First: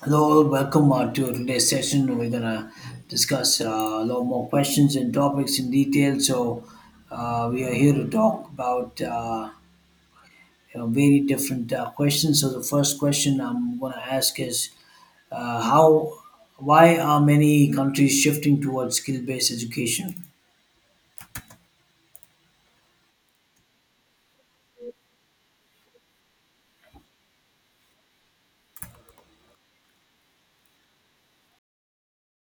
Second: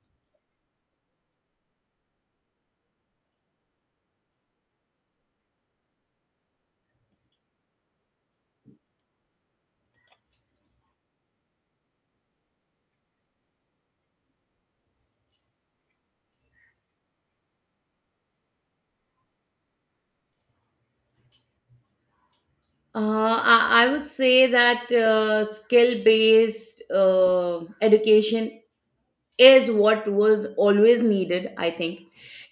Hello, welcome to today's session. We're gonna discuss a lot more questions and topics in detail. So we are here to talk about very different questions. So the first question I'm gonna ask is uh, how, why are many countries shifting towards skill-based education? I would say that skill based education is what was always needed, I think.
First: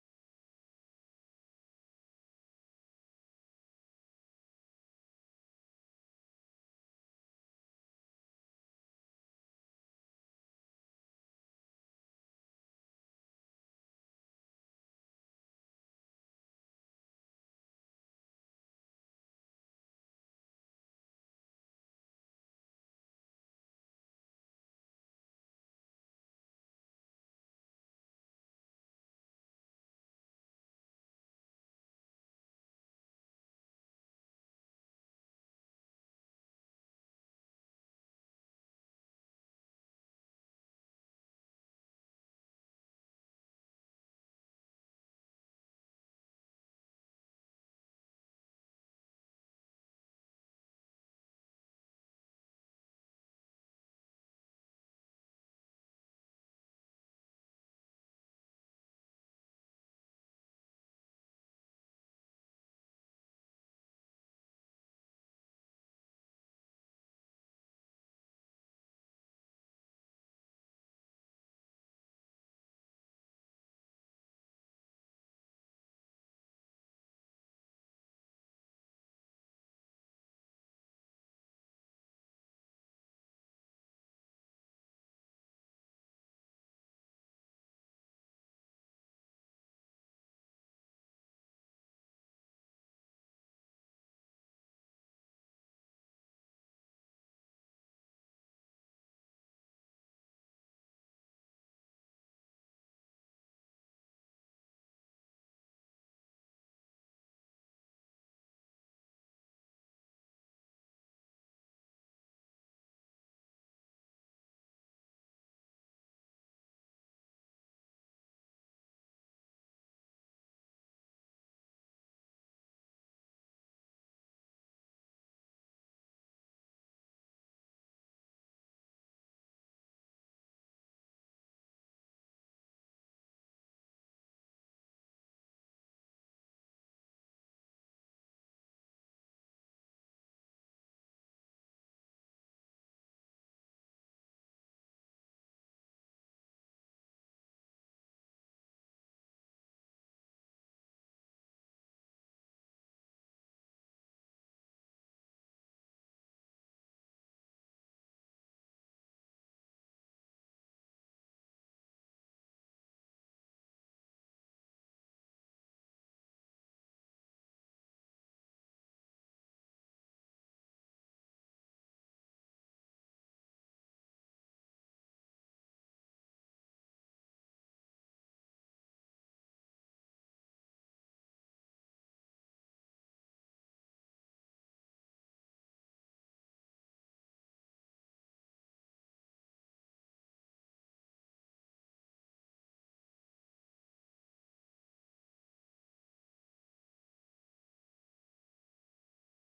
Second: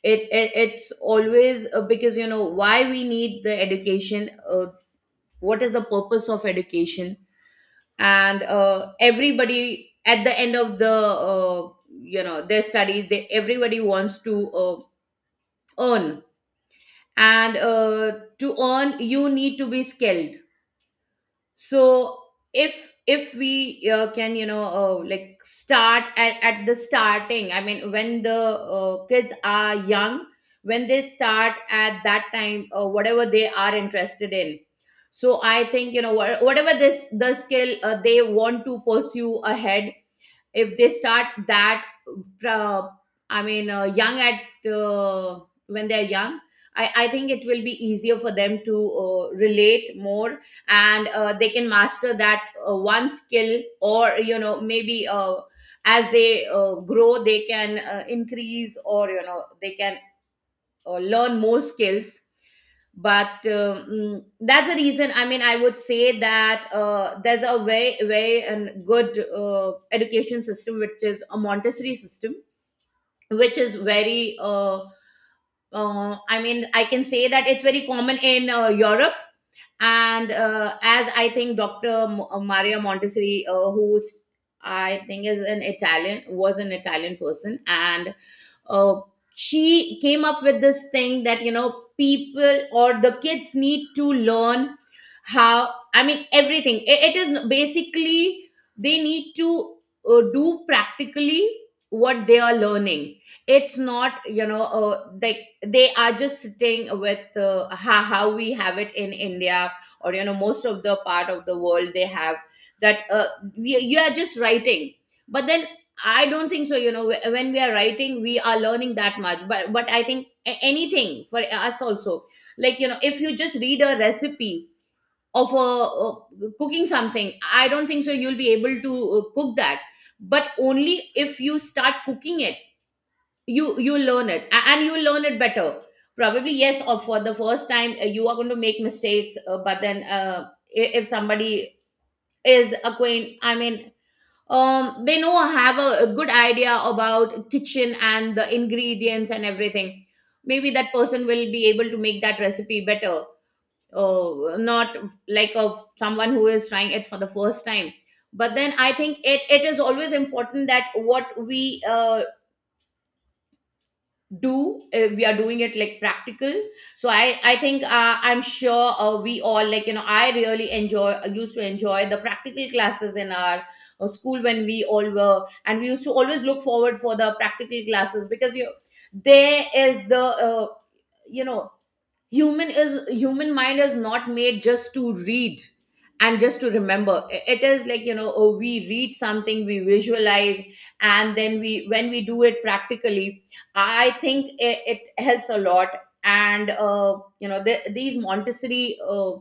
It's always because, you know, why we need the education, what is the purpose of education? And everybody at the end of you know, their studies, everybody wants to earn. And to earn, you need to be skilled. So if we can, you know, like start at the starting, I mean when the kids are young, when they start at that time, whatever they are interested in. So I think, you know, whatever this the skill they want to pursue ahead, if they start that, uh, I mean, young at when they're young, I think it will be easier for them to relate more, and they can master that one skill, or you know, maybe as they grow they can increase, or you know they can learn more skills. But that's the reason. I mean, I would say that there's a very, very and good education system, which is a Montessori system, which is very I mean I can say that it's very common in Europe. And as I think, Dr. Maria Montessori, who's, I think, is an Italian, was an Italian person. And uh, she came up with this thing that, you know, people or the kids need to learn how, I mean everything. It is basically they need to do practically what they are learning. It's not, you know, like they are just sitting with, how we have it in India, or you know, most of the part of the world they have that, you are just writing. But then I don't think so, you know, when we are writing we are learning that much. But I think anything for us also, like, you know, if you just read a recipe of cooking something, I don't think so you'll be able to cook that, but only if you start cooking it, you learn it, and you learn it better. Probably yes, or for the first time you are going to make mistakes, but then if somebody is acquaint I mean they know, have a good idea about kitchen and the ingredients and everything, maybe that person will be able to make that recipe better, not like of someone who is trying it for the first time. But then I think it is always important that what we do we are doing it like practical. So I think I'm sure we all, like, you know, I really enjoy used to enjoy the practical classes in our school when we all were, and we used to always look forward for the practical classes, because you there is the you know, human mind is not made just to read and just to remember. It is like, you know, oh, we read something, we visualize, and then we when we do it practically, I think it helps a lot. And you know these Montessori uh,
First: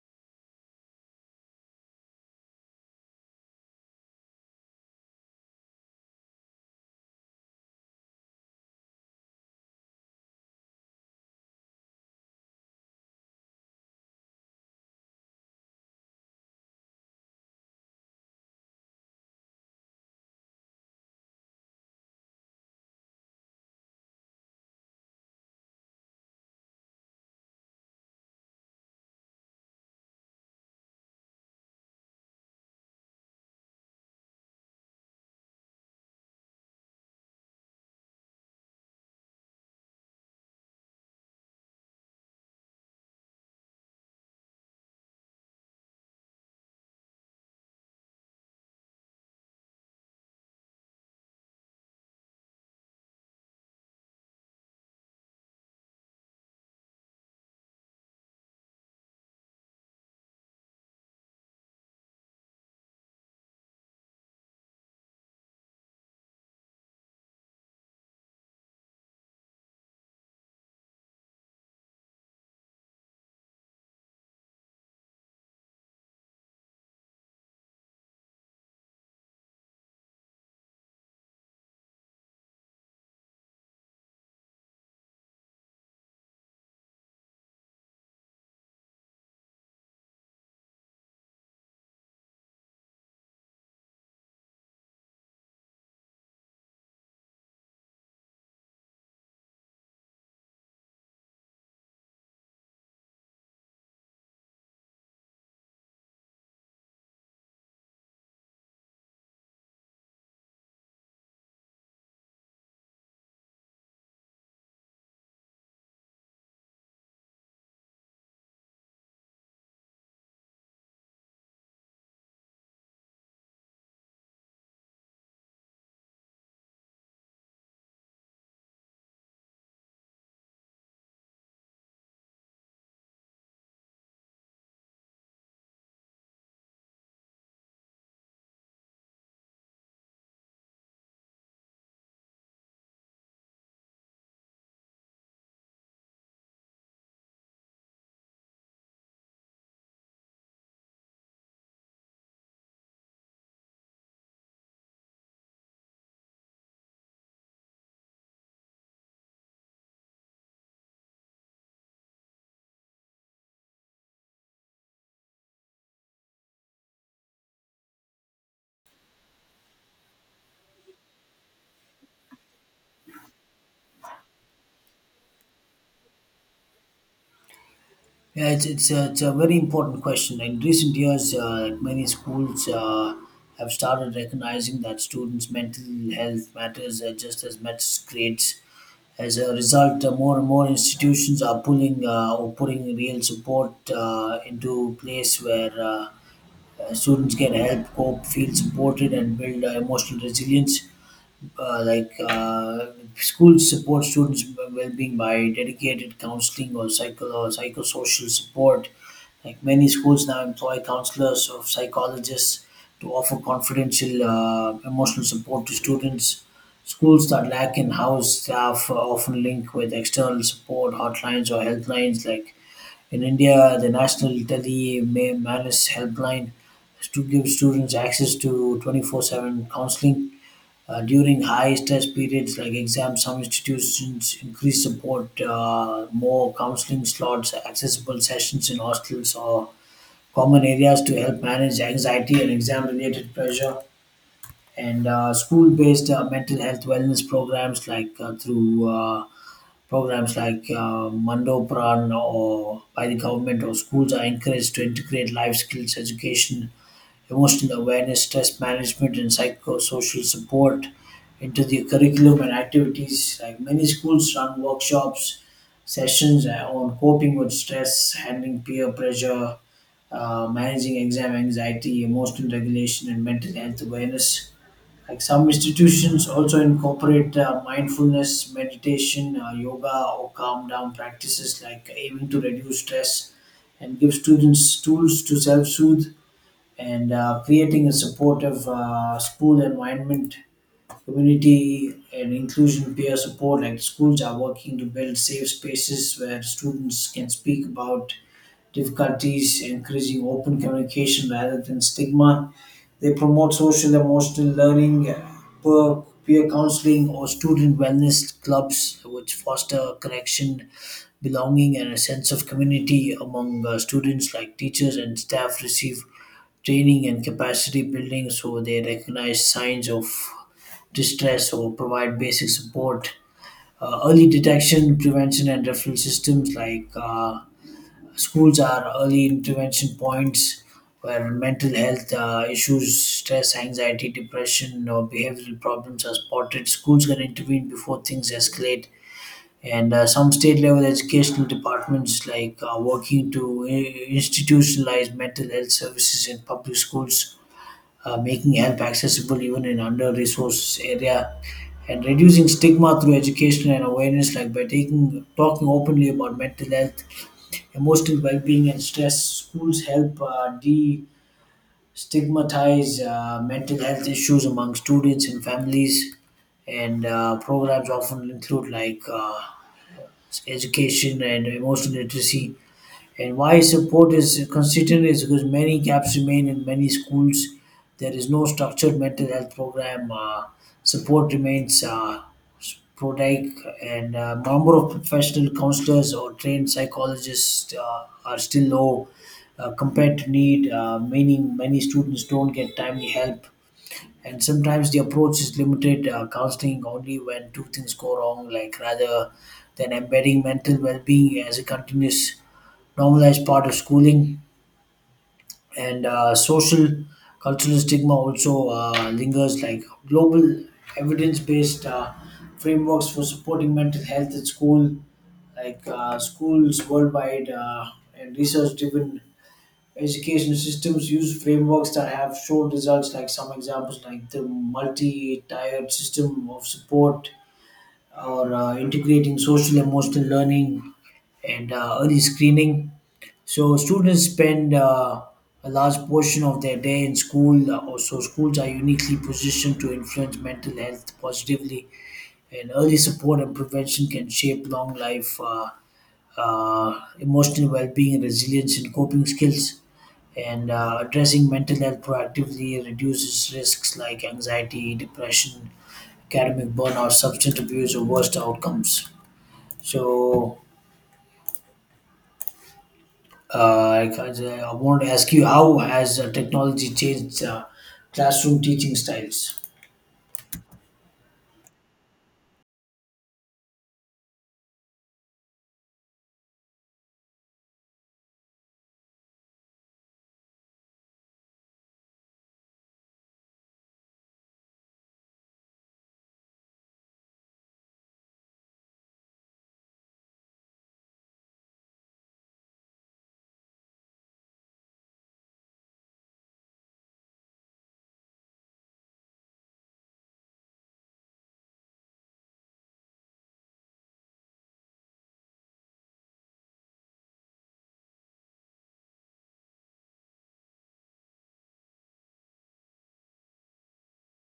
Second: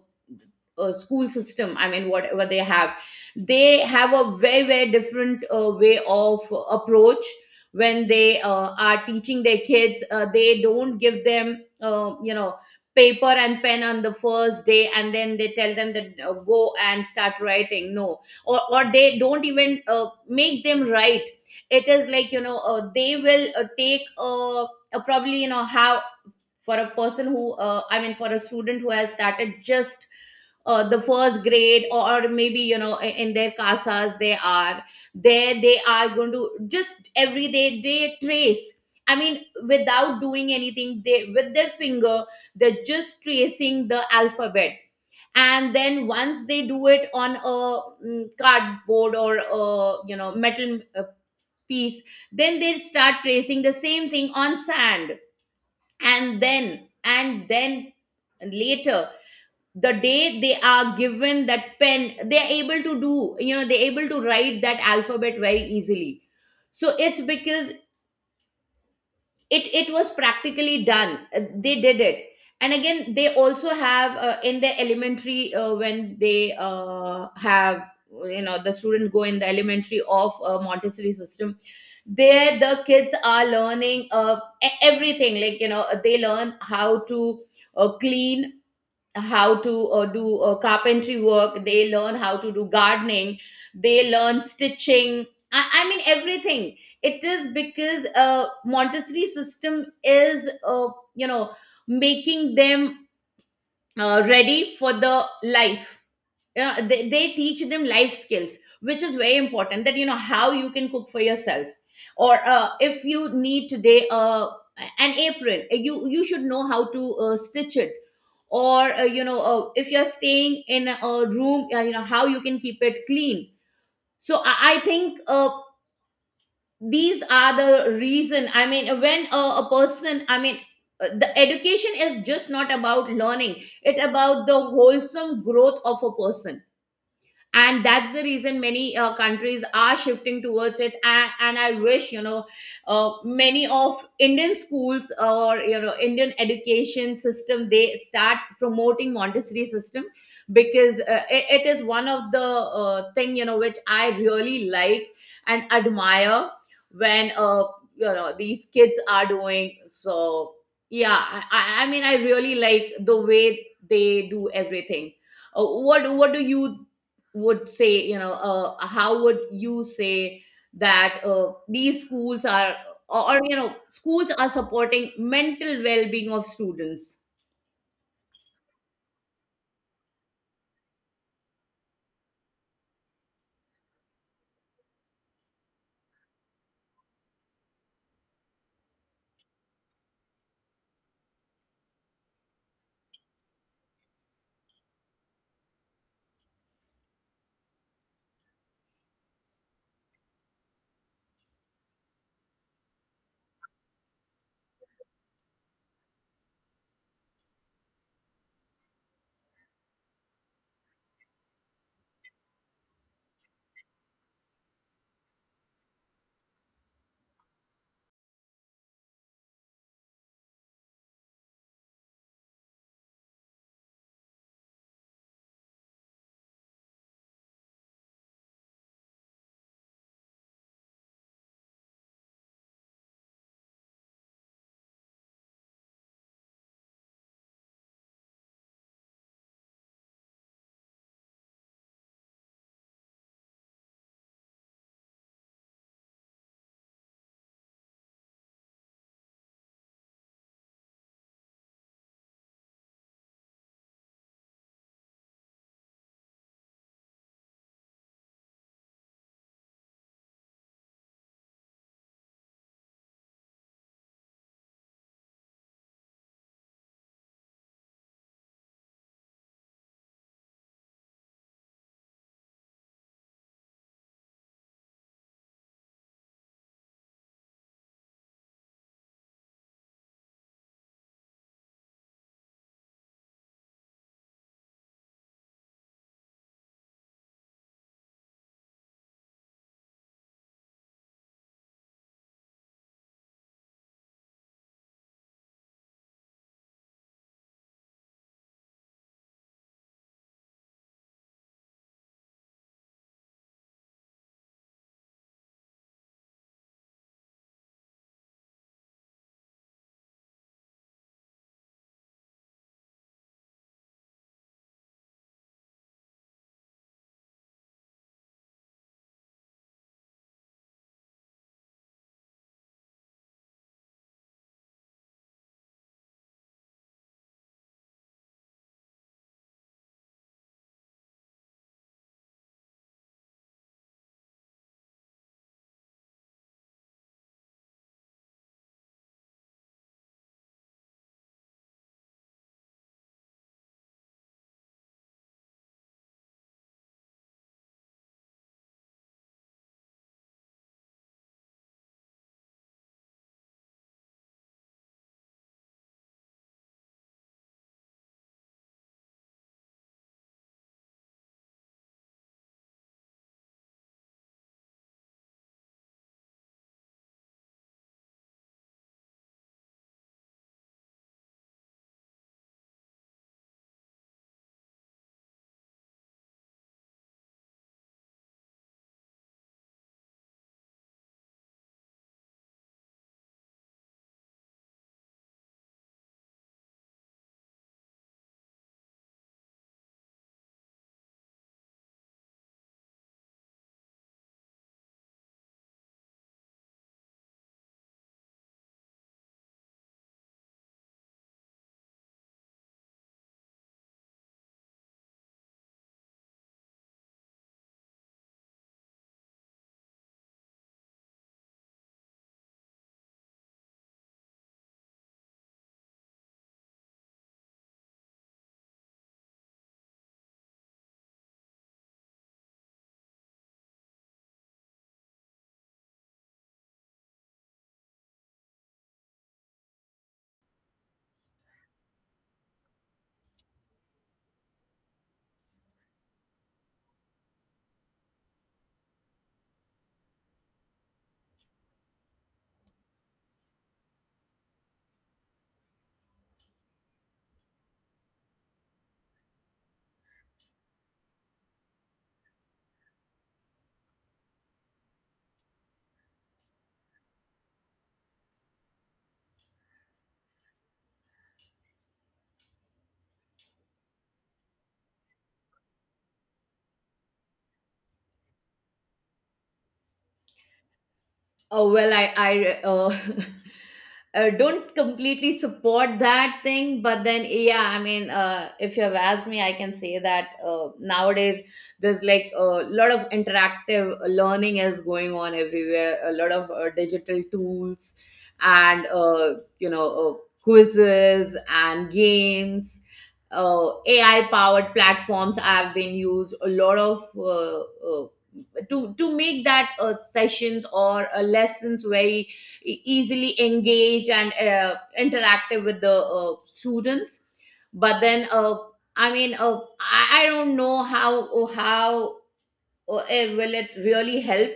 uh, school system, I mean whatever they have, they have a very, very different way of approach. When they are teaching their kids, they don't give them, you know, paper and pen on the first day, and then they tell them that, go and start writing, no, or they don't even make them write. It is like, you know, they will take probably, you know how, for a student who has started just the first grade, or maybe you know, in their casas they are, there they are going to just every day they trace, I mean without doing anything, they with their finger they're just tracing the alphabet. And then once they do it on a cardboard or a, you know, metal piece, then they start tracing the same thing on sand, and then later the day they are given that pen, they are able to do, you know, they're able to write that alphabet very easily. So it's because it was practically done. They did it. And again, they also have in the elementary, when they have, you know, the students go in the elementary of Montessori system, there the kids are learning everything, like you know, they learn how to clean, how to do carpentry work, they learn how to do gardening, they learn stitching, I mean everything. It is because Montessori system is, you know, making them ready for the life. They teach them life skills, which is very important, that, you know, how you can cook for yourself, or if you need today an apron, you should know how to stitch it, or you know, if you're staying in a room, you know how you can keep it clean. So I think these are the reason. I mean, when a person I mean the education is just not about learning, it about the wholesome growth of a person. And that's the reason many countries are shifting towards it, and I wish, you know, many of Indian schools, or you know, Indian education system, they start promoting Montessori system, because it is one of the thing, you know, which I really like and admire when you know, these kids are doing, so yeah. I mean, I really like the way they do everything. What do you would say, you know, how would you say that these schools are, you know, schools are supporting mental well-being of students? Yeah, it's a very important question. In recent years, many schools have started recognizing that students' mental health matters just as much as grades. As a result, more and more institutions are pulling or putting real support into place where students can help cope, feel supported, and build emotional resilience uh, like uh, schools support students' well-being by dedicated counseling or psychosocial support. Like many schools now employ counselors or psychologists to offer confidential emotional support to students. Schools that lack in-house staff are often link with external support hotlines or helplines. Like in India, the National Tele Manis Helpline to give students access to 24/7 counseling during high stress periods like exams, some institutions increase support, more counseling slots, accessible sessions in hostels or common areas to help manage anxiety and exam related pressure. And school based mental health wellness programs like through programs like Mando or by the government or schools are encouraged to integrate life skills education emotional awareness, stress management, and psychosocial support into the curriculum and activities. Like many schools run workshops, sessions on coping with stress, handling peer pressure, managing exam anxiety, emotional regulation, and mental health awareness. Like some institutions also incorporate mindfulness, meditation, yoga, or calm down practices like aiming to reduce stress and give students tools to self soothe, and creating a supportive school environment, community and inclusion, peer support. Like schools are working to build safe spaces where students can speak about difficulties, encouraging open communication rather than stigma. They promote social emotional learning, peer, peer counseling, or student wellness clubs, which foster connection belonging and a sense of community among students like teachers and staff receive training and capacity building so they recognize signs of distress or provide basic support, early detection prevention and referral systems like schools are early intervention points where mental health issues stress anxiety depression or behavioral problems are spotted schools can intervene before things escalate, and some state level educational departments like working to institutionalize mental health services in public schools, making help accessible even in under-resourced area, and reducing stigma through education and awareness, like by taking talking openly about mental health, emotional well-being, and stress. Schools help de-stigmatize mental health issues among students and families, and programs often include like education and emotional literacy, and why support is constituent is because many gaps remain in many schools. There is no structured mental health program. Support remains sporadic, and number of professional counselors or trained psychologists are still low compared to need. Meaning, many students don't get timely help, and sometimes the approach is limited, counseling only when two things go wrong like rather than embedding mental well-being as a continuous normalized part of schooling, and social cultural stigma also lingers like global evidence-based frameworks for supporting mental health at school like schools worldwide and research driven education systems use frameworks that have shown results, like some examples, like the multi tiered system of support or integrating social emotional learning and early screening. So students spend a large portion of their day in school. Also, schools are uniquely positioned to influence mental health positively, and early support and prevention can shape long life. Emotional well-being, resilience, and coping skills. And addressing mental health proactively reduces risks like anxiety, depression, academic burnout, substance abuse, or worst outcomes. So, I want to ask you, how has technology changed classroom teaching styles? Well, I don't completely support that thing, but then yeah, I mean if you have asked me, I can say that nowadays there's like a lot of interactive learning is going on everywhere, a lot of digital tools, and you know, quizzes and games, AI powered platforms have been used, a lot of uh, to make that sessions or lessons very easily engaged and interactive with the students. But then I mean, I don't know how will it really help,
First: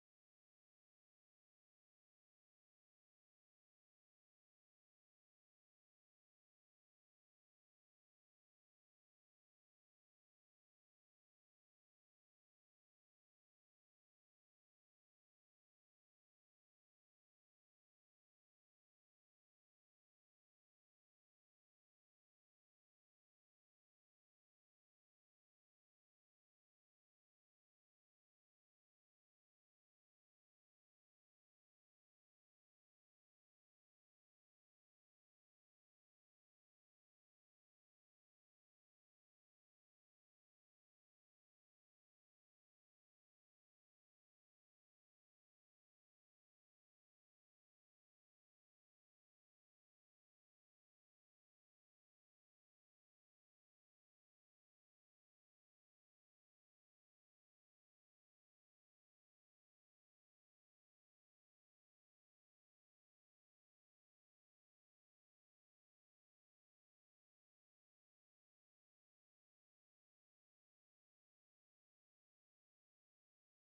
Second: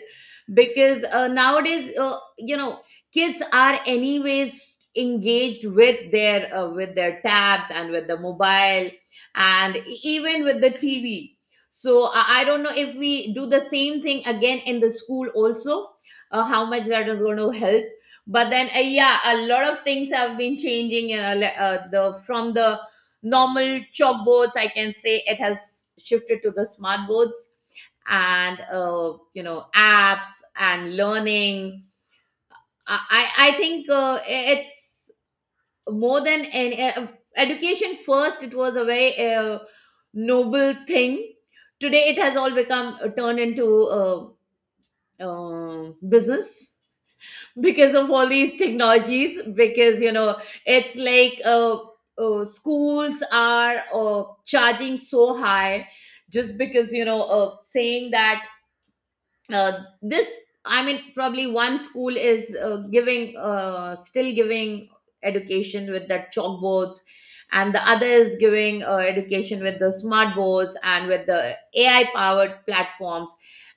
because nowadays, you know, kids are anyways engaged with their tabs and with the mobile, and even with the tv. So I don't know if we do the same thing again in the school also, how much that is going to help. But then yeah, a lot of things have been changing, you know, le- the from the normal chalkboards, I can say it has shifted to the smartboards, and you know, apps and learning. I i I think it's more than an education. First it was a very noble thing. Today it has all become, turned into uh, business, because of all these technologies, because you know it's like, schools are charging so high, just because you know, saying that, uh, this I mean probably one school is giving still giving education with the chalkboards, and the other is giving education with the smart boards and with the AI powered platforms,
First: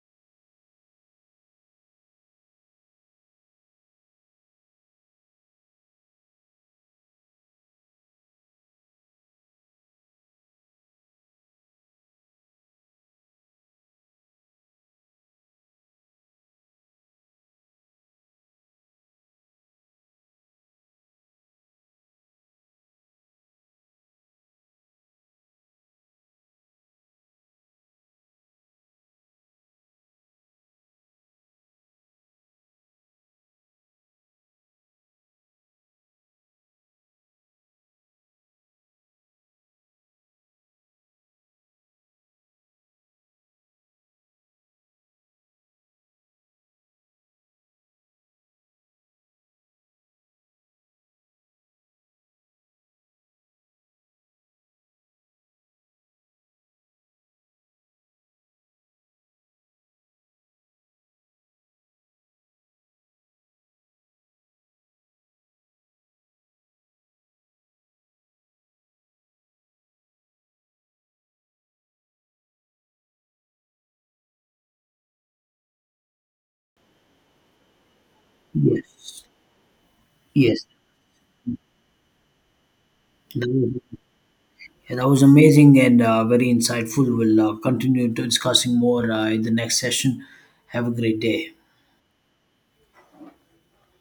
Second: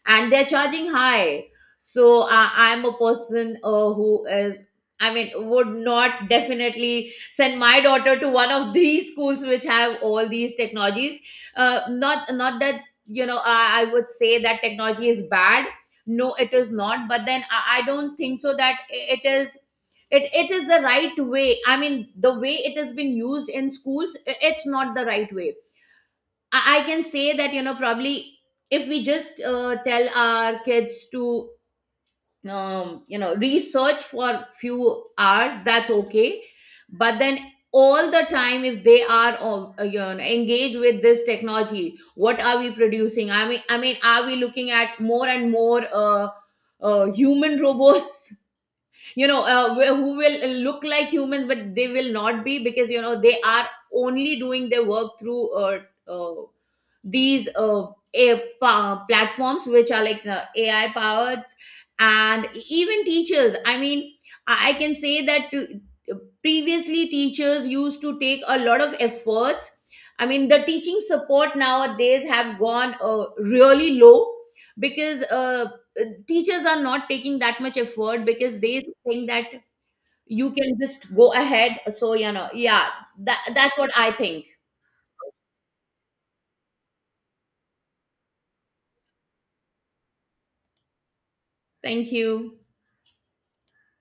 and they're charging high. So I'm a person who is I mean would not definitely send my daughter to one of these schools which have all these technologies. Not that, you know, I would say that technology is bad, no, it is not. But then I don't think so that it is, it is the right way. I mean the way it has been used in schools, it's not the right way. I can say that, you know, probably if we just tell our kids to, you know, research for few hours, that's okay. But then all the time if they are you know, engaged with this technology, what are we producing? I mean, are we looking at more and more human robots? You know who will look like humans but they will not be, because you know they are only doing their work through uh, these platforms which are like the AI powered. And even teachers. I mean, I can say that to, previously teachers used to take a lot of efforts. I mean, the teaching support nowadays have gone really low, because teachers are not taking that much effort, because they Yes, think that you yes. can just go ahead. So, you know, yeah, that, That that's was- what I think. Yeah, that was amazing and very insightful. We'll continue to discussing more in the next session. Have a great day. Thank you.